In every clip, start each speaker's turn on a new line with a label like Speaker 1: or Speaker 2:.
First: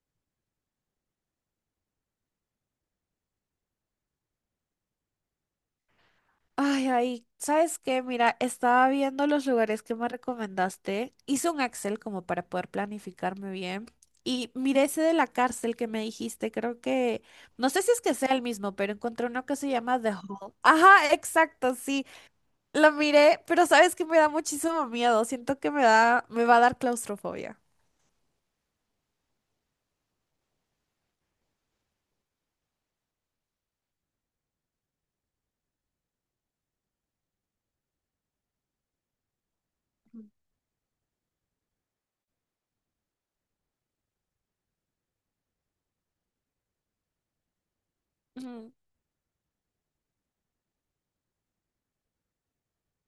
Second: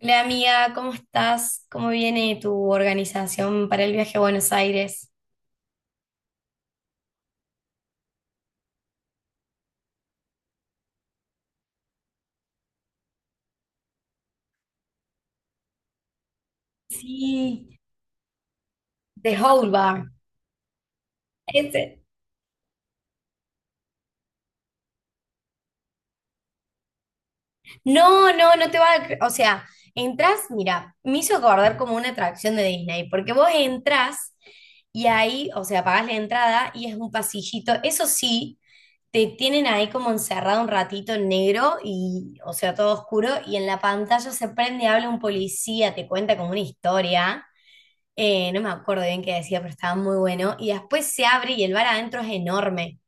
Speaker 1: Hola amiga, ¿cómo estás? ¿Cómo viene tu organización para el viaje a Buenos Aires?
Speaker 2: Ay, ay, ¿sabes qué? Mira, estaba viendo los lugares que me recomendaste. Hice un Excel como para poder planificarme bien. Y miré ese de la cárcel que me dijiste. Creo que, no
Speaker 1: Sí,
Speaker 2: sé si es que sea el mismo, pero encontré
Speaker 1: The
Speaker 2: uno que se
Speaker 1: Whole
Speaker 2: llama
Speaker 1: Bar.
Speaker 2: The Hall. Ajá, exacto,
Speaker 1: Ese.
Speaker 2: sí. Lo miré, pero sabes que me da muchísimo miedo. Siento que me va a dar claustrofobia.
Speaker 1: No, no, no te va a... O sea, entras, mira, me hizo acordar como una atracción de Disney, porque vos entras y ahí, o sea, pagás la entrada y es un pasillito. Eso sí, te tienen ahí como
Speaker 2: Ujú.
Speaker 1: encerrado un ratito en negro y, o sea, todo oscuro, y en la pantalla se prende, habla un policía, te cuenta como una historia. No me
Speaker 2: Ujú.
Speaker 1: acuerdo bien qué decía, pero estaba muy bueno. Y después se abre y el bar adentro es enorme.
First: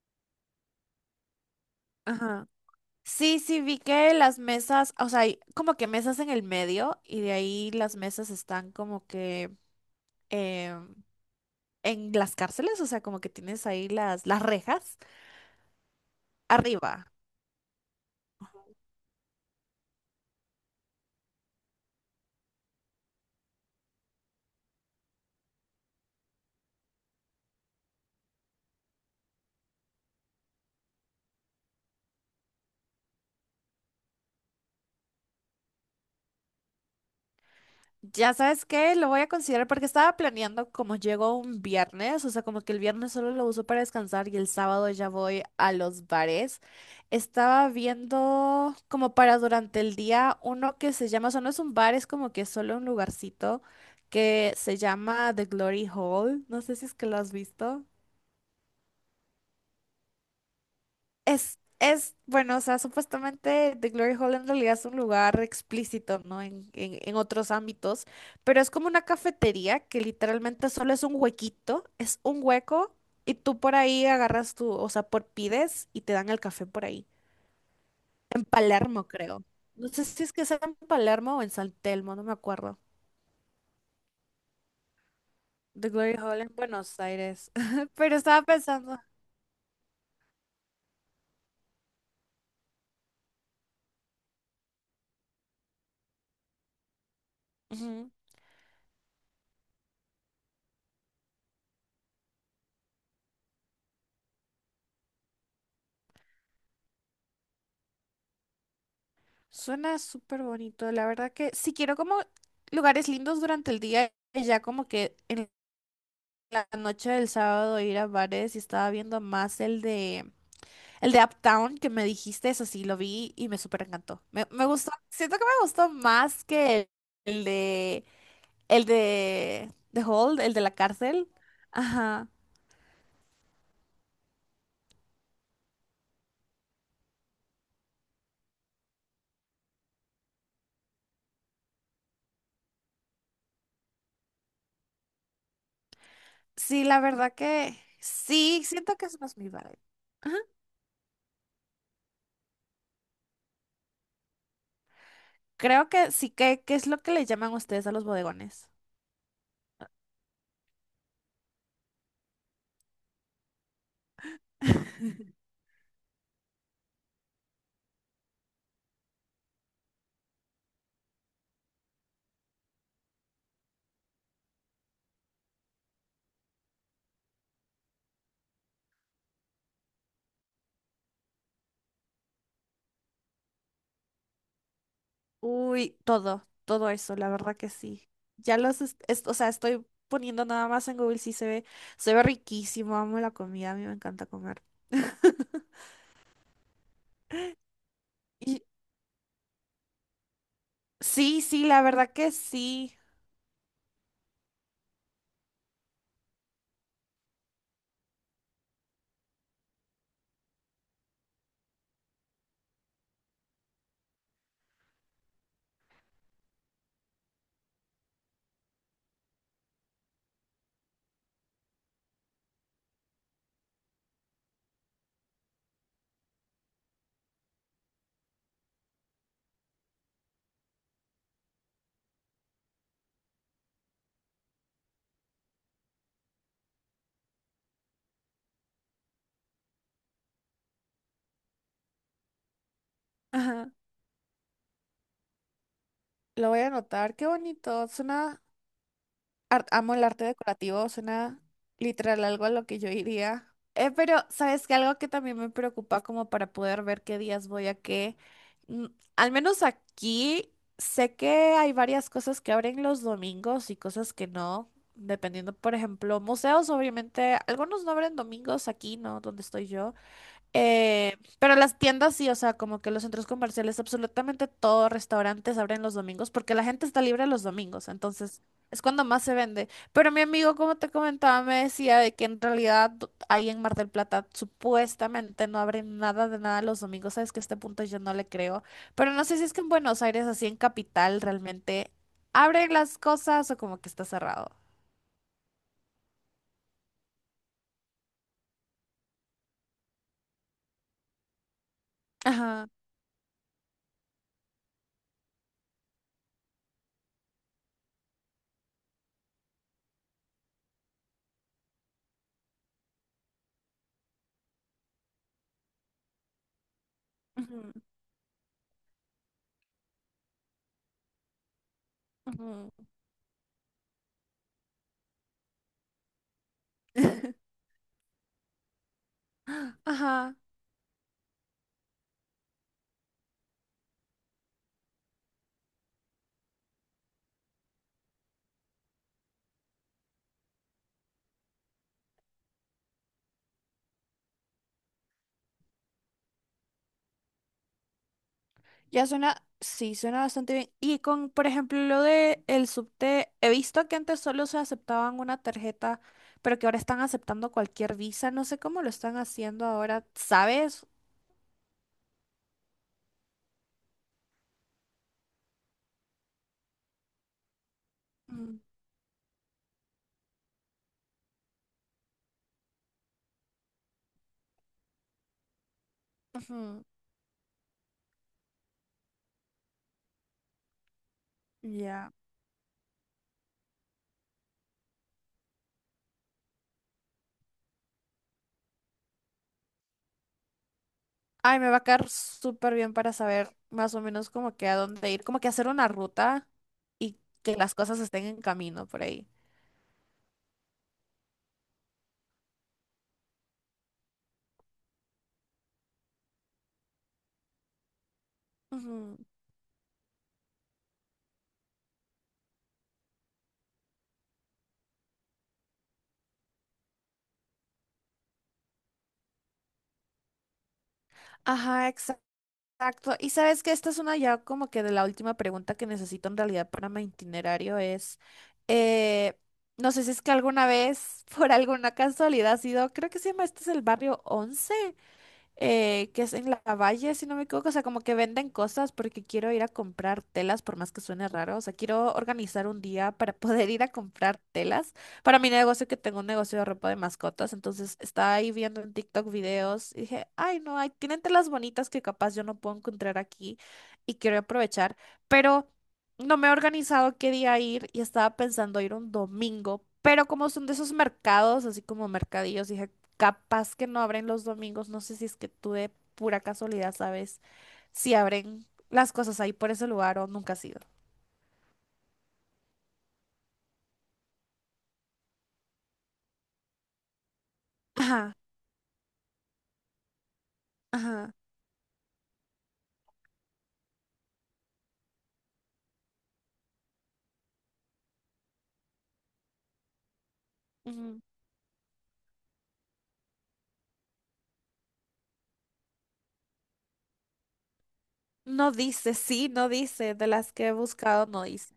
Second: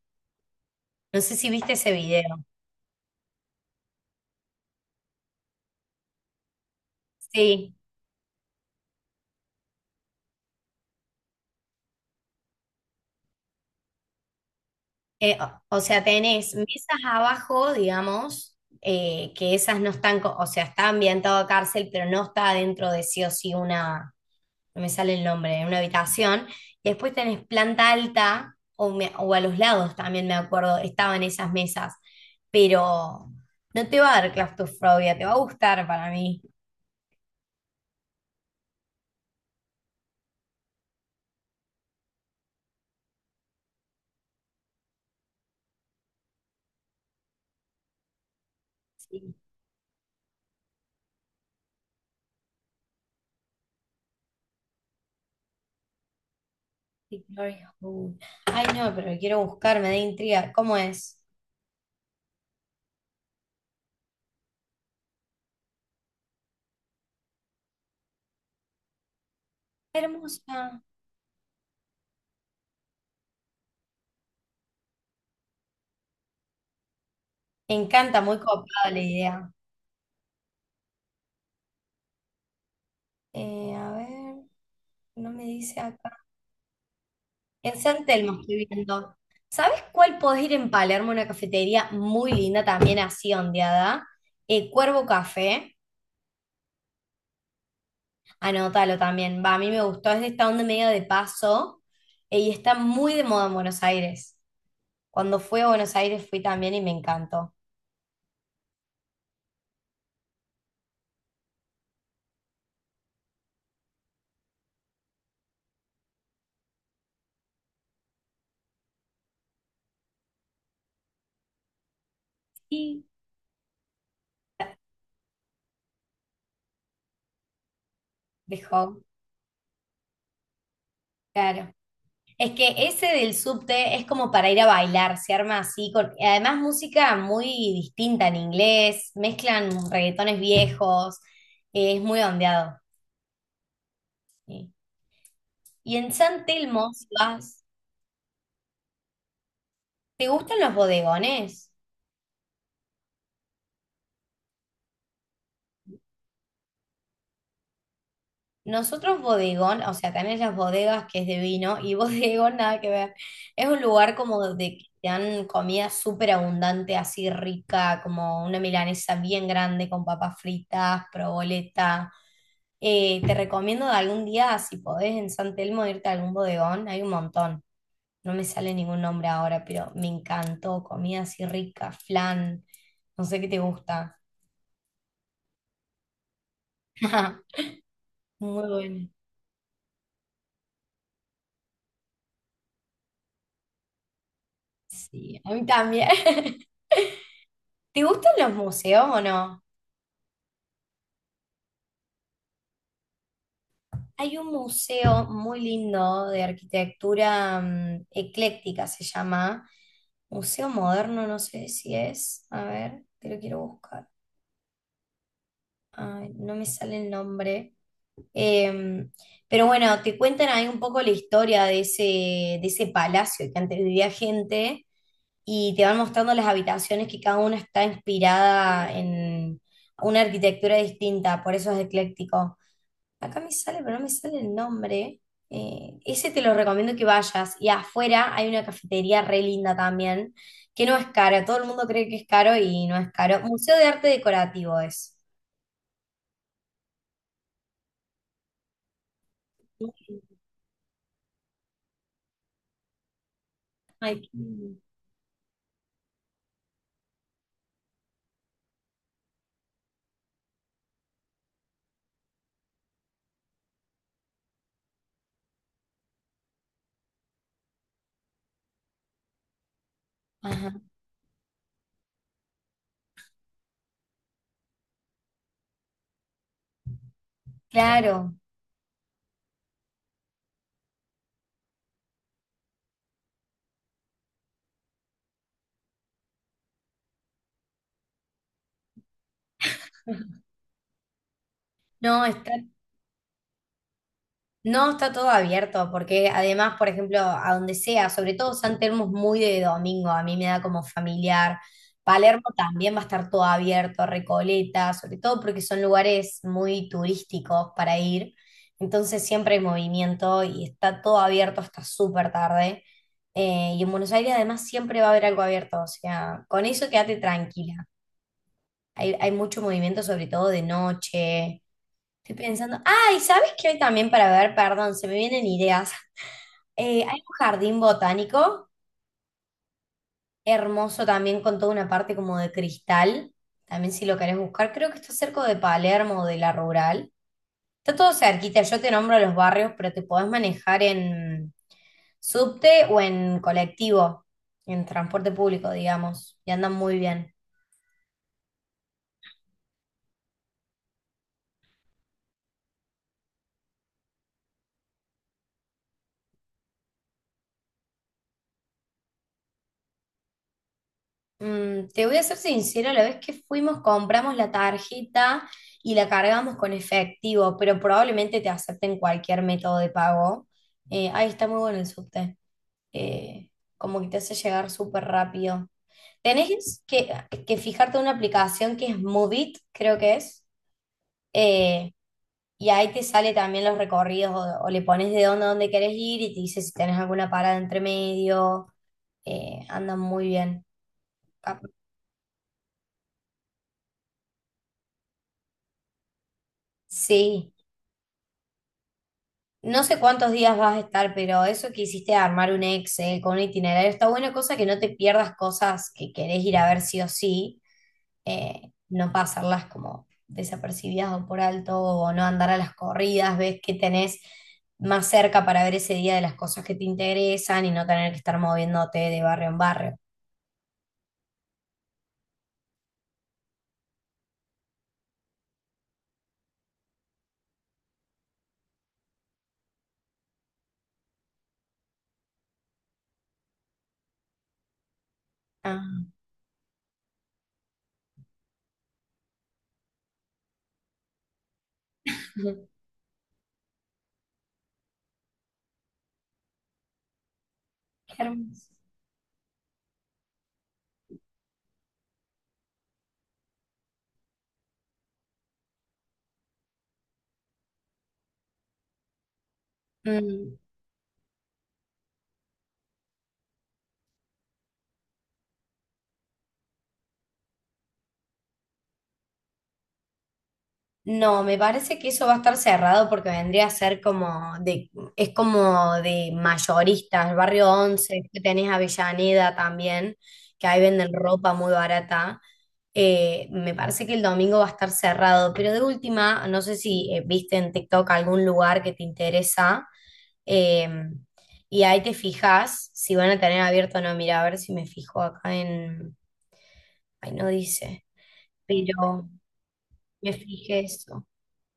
Speaker 1: No sé si viste ese video.
Speaker 2: Ajá. Sí, sí, vi que las mesas, o sea, hay como que mesas en el medio y de ahí
Speaker 1: Sí.
Speaker 2: las mesas están como que... em, en las cárceles, o sea, como que tienes ahí las rejas
Speaker 1: O sea, tenés mesas
Speaker 2: arriba.
Speaker 1: abajo, digamos, que esas no están, o sea, está ambientado a cárcel, pero no está adentro de sí o sí una, no me sale el nombre, una habitación. Y después tenés planta alta, o, o a los lados también me acuerdo, estaban esas mesas. Pero no te va a dar claustrofobia, te va a gustar para mí.
Speaker 2: Ya sabes qué, lo voy a considerar porque estaba planeando como llego un viernes, o sea, como que el viernes solo lo uso para descansar y el sábado ya voy a los bares. Estaba viendo como para durante el día uno que se llama, o sea, no es un bar, es como que solo un lugarcito que se llama The Glory Hall. No sé si es que lo
Speaker 1: The
Speaker 2: has
Speaker 1: Glory
Speaker 2: visto.
Speaker 1: Hole. Ay, no, pero lo quiero buscar, me da intriga. ¿Cómo es?
Speaker 2: Bueno, o sea, supuestamente The Glory Hall en realidad es un lugar explícito, ¿no? En otros ámbitos, pero es como una cafetería que literalmente
Speaker 1: Hermosa.
Speaker 2: solo es un huequito, es un hueco y tú por ahí agarras tu, o sea, por pides y te dan el café por ahí.
Speaker 1: Me encanta, muy
Speaker 2: En
Speaker 1: copada la
Speaker 2: Palermo, creo.
Speaker 1: idea.
Speaker 2: No sé si es que sea en Palermo o en San Telmo, no me acuerdo.
Speaker 1: A ver, no me dice
Speaker 2: The
Speaker 1: acá.
Speaker 2: Glory Hall en Buenos Aires.
Speaker 1: En San
Speaker 2: Pero
Speaker 1: Telmo
Speaker 2: estaba
Speaker 1: estoy
Speaker 2: pensando.
Speaker 1: viendo. ¿Sabes cuál podés ir en Palermo? Una cafetería muy linda, también así ondeada. Cuervo Café.
Speaker 2: Ujú.
Speaker 1: Anótalo también. Va, a mí me gustó. Es de esta onda medio de paso, y está muy de moda en Buenos Aires. Cuando fui a Buenos Aires fui también y me encantó.
Speaker 2: Suena súper bonito. La verdad que si quiero como lugares lindos durante el día, y ya como que en la noche del sábado ir a bares y estaba viendo más el de Uptown que me dijiste, eso sí, lo
Speaker 1: Sí.
Speaker 2: vi y me súper encantó. Me gustó, siento que me gustó más que el, el de el
Speaker 1: Dejó,
Speaker 2: de The Hold, el de la cárcel.
Speaker 1: claro.
Speaker 2: Ajá.
Speaker 1: Es que ese del subte es como para ir a bailar, se arma así, con, además música muy distinta en inglés, mezclan reggaetones viejos, es muy ondeado, sí. Y en San
Speaker 2: Sí,
Speaker 1: Telmo,
Speaker 2: la
Speaker 1: si
Speaker 2: verdad
Speaker 1: vas,
Speaker 2: que sí, siento que es más mi vibe.
Speaker 1: ¿te
Speaker 2: Ajá.
Speaker 1: gustan los bodegones?
Speaker 2: Creo que sí que, ¿qué es lo que le llaman ustedes a los bodegones?
Speaker 1: Nosotros bodegón, o sea, también las bodegas que es de vino y bodegón nada que ver. Es un lugar como de que te dan comida súper abundante, así rica, como una milanesa bien grande con papas fritas, proboleta. Te recomiendo de algún día, si podés, en San Telmo irte a algún bodegón, hay un montón. No me sale ningún nombre ahora, pero me encantó. Comida así rica, flan, no sé qué te gusta.
Speaker 2: Uy, todo, todo eso, la verdad que sí.
Speaker 1: Muy bueno.
Speaker 2: O sea, estoy poniendo nada más en Google, sí se ve riquísimo, amo la comida, a mí me encanta comer.
Speaker 1: Sí, a mí también. ¿Te gustan los
Speaker 2: Y
Speaker 1: museos o no?
Speaker 2: sí, sí, la verdad que sí.
Speaker 1: Hay un museo muy lindo de arquitectura ecléctica, se llama. Museo Moderno, no sé si es. A ver, te lo quiero buscar. Ay, no me sale el nombre. Eh, pero bueno, te cuentan ahí un poco la historia de ese palacio que antes vivía gente y te van mostrando las habitaciones que cada una está inspirada en una arquitectura distinta, por eso es ecléctico. Acá me sale, pero no me sale el nombre. Ese te lo recomiendo que vayas. Y afuera hay una cafetería re linda también, que no es cara. Todo el mundo cree que es caro y no es caro.
Speaker 2: Ajá,
Speaker 1: Museo de Arte Decorativo es.
Speaker 2: lo voy a anotar, qué bonito, suena, amo el arte decorativo, suena literal algo a lo que yo iría. Pero,
Speaker 1: Ay, qué
Speaker 2: ¿sabes qué?
Speaker 1: lindo.
Speaker 2: Algo que también me preocupa como para poder ver qué días voy a qué. Mm, al menos aquí sé que hay varias cosas que abren los domingos y cosas que no. Dependiendo, por ejemplo, museos, obviamente, algunos no abren domingos aquí, ¿no? Donde estoy yo.
Speaker 1: Ajá,
Speaker 2: Pero las tiendas sí, o sea, como que los centros comerciales, absolutamente todos restaurantes abren los domingos porque la gente está libre los domingos,
Speaker 1: claro.
Speaker 2: entonces es cuando más se vende. Pero mi amigo, como te comentaba, me decía de que en realidad ahí en Mar del Plata supuestamente no abren nada de nada los domingos, sabes que a este punto yo no le creo, pero no sé si es que en Buenos Aires, así en capital, realmente
Speaker 1: No, está
Speaker 2: abren las cosas o como que está cerrado.
Speaker 1: No, está todo abierto, porque además, por ejemplo, a donde sea, sobre todo San Telmo es muy de domingo, a mí me da como familiar. Palermo
Speaker 2: Ajá.
Speaker 1: también va a estar todo abierto, Recoleta, sobre todo porque son lugares muy turísticos para ir. Entonces siempre hay movimiento y está todo abierto hasta súper tarde. Y en Buenos Aires además siempre va a haber algo abierto, o sea, con eso quédate
Speaker 2: Ujú,
Speaker 1: tranquila. Hay mucho movimiento, sobre todo de noche. Estoy
Speaker 2: ujú.
Speaker 1: pensando, ay, ¿sabes qué hoy también para ver? Perdón, se me vienen ideas. Hay un jardín botánico
Speaker 2: Ajá.
Speaker 1: hermoso también con toda una parte como de cristal. También si lo querés buscar, creo que está cerca de Palermo o de La Rural. Está todo cerquita, yo te nombro los barrios, pero te podés manejar en subte o en colectivo, en transporte público, digamos, y andan muy bien.
Speaker 2: Ya suena, sí, suena bastante bien. Y con, por ejemplo, lo de el subte, he visto que antes solo se aceptaban una tarjeta, pero que ahora están aceptando cualquier visa. No sé cómo lo están haciendo ahora, ¿sabes?
Speaker 1: Mm, te voy a ser sincera, la vez que fuimos compramos la tarjeta y la cargamos con efectivo, pero probablemente te
Speaker 2: Mm,
Speaker 1: acepten cualquier método de pago. Ahí está muy bueno el subte. Eh, Como que te hace llegar súper rápido. Tenés
Speaker 2: ujú,
Speaker 1: que, que fijarte en una aplicación que es Moovit, creo que es. Eh,
Speaker 2: ya.
Speaker 1: y ahí te sale también los recorridos o le pones de dónde a dónde querés ir y te dice si tenés alguna parada entre medio. Andan muy bien.
Speaker 2: Ay, me va a caer súper bien para saber más o menos como que a dónde ir, como que hacer una ruta y
Speaker 1: Sí,
Speaker 2: que las cosas estén en camino por ahí.
Speaker 1: no sé cuántos días vas a estar, pero eso que hiciste de armar un Excel con un itinerario está buena cosa que no te pierdas cosas que querés ir a ver sí o sí, no
Speaker 2: Ujú.
Speaker 1: pasarlas como desapercibidas o por alto o no andar a las corridas, ves que tenés más cerca para ver ese día de las cosas que te interesan y no tener que estar moviéndote de barrio en barrio.
Speaker 2: Ajá, exacto. Y sabes que esta es una ya como que de la última pregunta que necesito en realidad para mi itinerario es, eh, no sé si es que alguna vez, por alguna casualidad, has ido, creo que se llama, este es el barrio Once
Speaker 1: Ah,
Speaker 2: que es en la Valle, si no me equivoco, o sea, como que venden cosas porque quiero ir a comprar telas, por más que suene raro, o sea, quiero organizar un día para poder ir a comprar telas para mi negocio, que tengo un negocio de ropa de mascotas, entonces
Speaker 1: qué
Speaker 2: estaba ahí
Speaker 1: hermoso.
Speaker 2: viendo en TikTok videos y dije, ay, no, hay, tienen telas bonitas que capaz yo no puedo encontrar aquí y quiero aprovechar, pero no me he organizado qué día ir y estaba pensando ir un domingo. Pero como
Speaker 1: Mm.
Speaker 2: son de esos mercados, así como mercadillos, dije capaz que no abren los domingos, no sé si es que tú de pura casualidad sabes si abren las cosas ahí por ese lugar o nunca has ido.
Speaker 1: No, me parece que eso va a estar cerrado porque vendría a ser como de, es como de mayoristas, barrio Once,
Speaker 2: Ajá,
Speaker 1: que tenés Avellaneda también, que ahí venden
Speaker 2: ajá.
Speaker 1: ropa muy barata. Me parece que el domingo va a estar cerrado, pero de última, no sé si viste en TikTok algún lugar que te interesa, eh,
Speaker 2: Ujú.
Speaker 1: y ahí te fijas si van a tener abierto o no. Mira, a ver si me fijo acá en... Ay, no dice,
Speaker 2: No dice,
Speaker 1: pero
Speaker 2: sí, no dice, de
Speaker 1: me
Speaker 2: las que he
Speaker 1: fijé eso.
Speaker 2: buscado no dice.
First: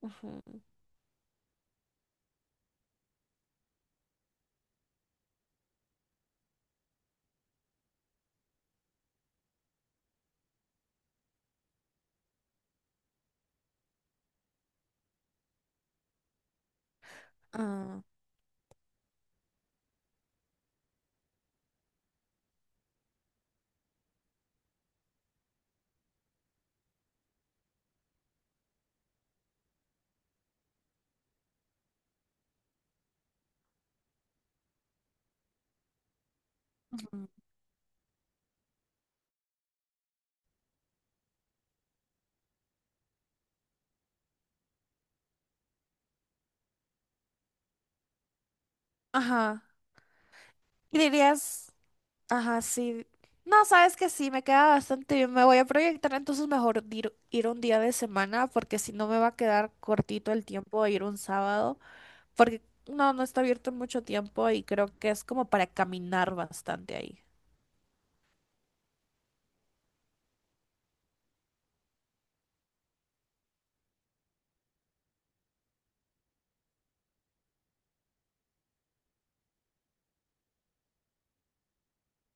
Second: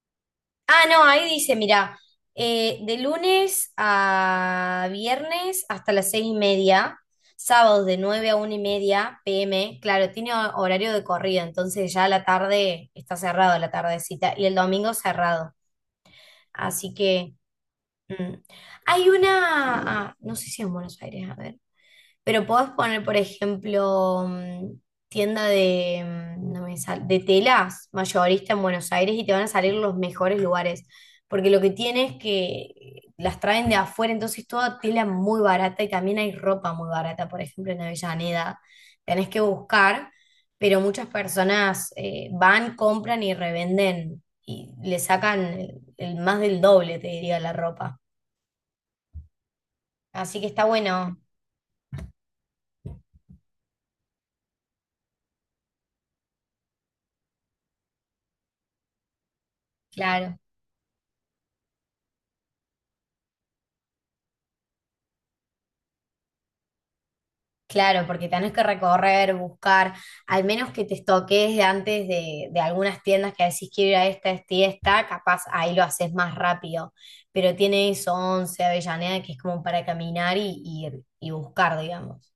Speaker 2: Ujú.
Speaker 1: Ah, no, ahí dice, mira, de lunes a viernes hasta las seis y media, sábados de 9 a una y media p m, claro, tiene horario de corrido, entonces ya la tarde está cerrado, la tardecita, y el domingo cerrado. Así que
Speaker 2: Ah.
Speaker 1: mm. Hay una, ah, no sé si en Buenos Aires, a ver. Pero podés poner, por ejemplo, mm, tienda de, mm, no me sal- de telas mayorista en Buenos Aires y te van a salir los mejores lugares. Porque lo que tiene es que las traen de afuera, entonces toda tela muy barata y también hay ropa muy barata.
Speaker 2: Ujú.
Speaker 1: Por ejemplo, en Avellaneda tenés que buscar, pero muchas personas van, compran y revenden y le sacan el más del doble, te diría, la ropa.
Speaker 2: Ajá.
Speaker 1: Así que está
Speaker 2: Y
Speaker 1: bueno,
Speaker 2: dirías, ajá, sí. No, sabes que sí, me queda bastante bien. Me voy a proyectar, entonces mejor ir, un día de semana, porque si no me va a quedar cortito
Speaker 1: claro.
Speaker 2: el tiempo de ir un sábado. Porque no está abierto mucho tiempo y creo que es como para caminar bastante ahí.
Speaker 1: Claro, porque tenés que recorrer, buscar, al menos que te estoques de antes de algunas tiendas que decís quiero ir a esta, esta y esta, capaz ahí lo haces más rápido. Pero tiene eso, 11 Avellaneda, que es como para caminar y buscar, digamos.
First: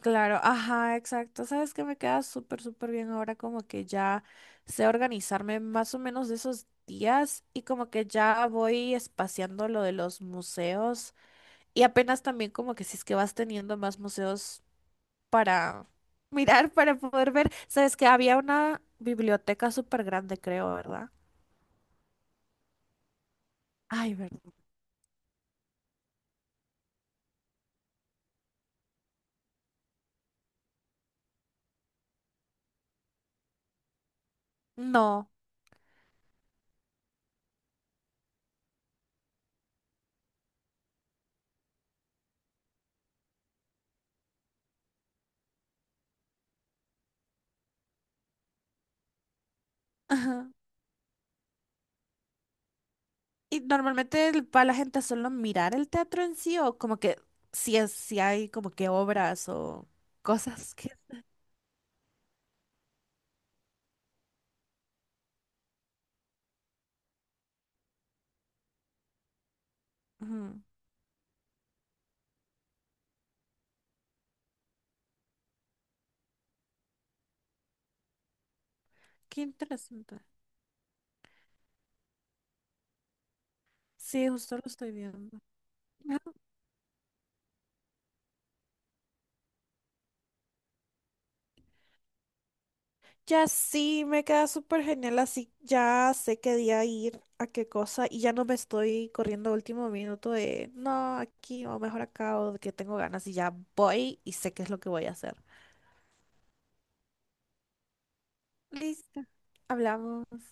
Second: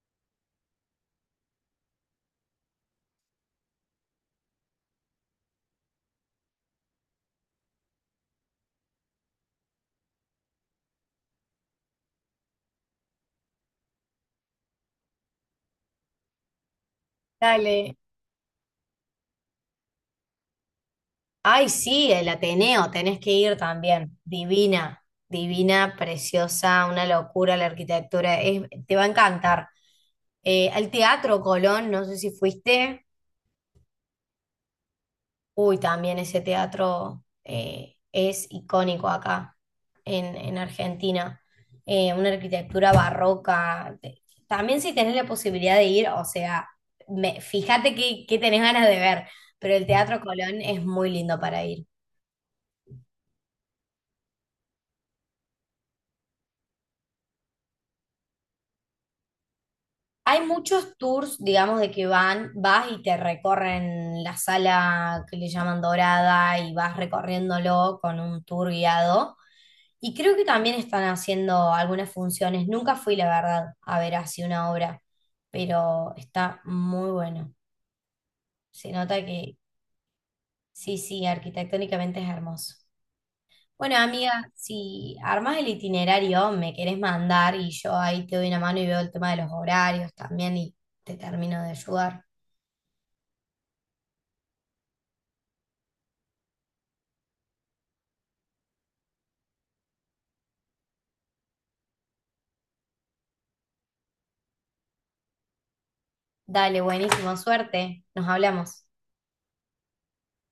Speaker 2: Claro, ajá, exacto. Sabes que me queda súper, súper bien ahora como que ya sé organizarme más o menos de esos días y como que ya voy espaciando lo de los museos y apenas también como que si es que vas teniendo más museos para mirar, para poder ver. Sabes
Speaker 1: Dale.
Speaker 2: que había una biblioteca súper grande, creo, ¿verdad?
Speaker 1: Ay, sí, el Ateneo, tenés que ir
Speaker 2: Ay,
Speaker 1: también.
Speaker 2: ¿verdad?
Speaker 1: Divina, divina, preciosa, una locura la arquitectura, te va a encantar. Al Teatro Colón, no sé si fuiste.
Speaker 2: No.
Speaker 1: Uy, también ese teatro es icónico acá en Argentina. Una arquitectura barroca. También si tenés la posibilidad de ir, o sea, fíjate qué tenés ganas de ver, pero el Teatro Colón es muy lindo para ir.
Speaker 2: Y normalmente va la gente a solo mirar el teatro en sí o como que si es, si hay como que obras o
Speaker 1: Hay
Speaker 2: cosas que...
Speaker 1: muchos tours, digamos, de que van, vas y te recorren la sala que le llaman dorada y vas recorriéndolo con un tour guiado. Y creo que
Speaker 2: Ujú.
Speaker 1: también están haciendo algunas funciones. Nunca fui, la verdad, a ver así una obra, pero está muy bueno. Se nota
Speaker 2: Qué
Speaker 1: que
Speaker 2: interesante.
Speaker 1: sí, sí, arquitectónicamente es hermoso. Bueno,
Speaker 2: Sí,
Speaker 1: amiga,
Speaker 2: justo lo estoy
Speaker 1: si
Speaker 2: viendo.
Speaker 1: armas el
Speaker 2: Ajá.
Speaker 1: itinerario, me querés mandar y yo ahí te doy una mano y veo el tema de los horarios también y te termino de ayudar.
Speaker 2: Ya sí, me queda súper genial, así ya sé qué día ir, a qué cosa, y ya no me estoy corriendo a último minuto de no, aquí o mejor acá o de que tengo ganas y ya voy y sé qué es lo que voy a hacer.
Speaker 1: Dale, buenísimo, suerte. Nos hablamos.
Speaker 2: Listo. Hablamos.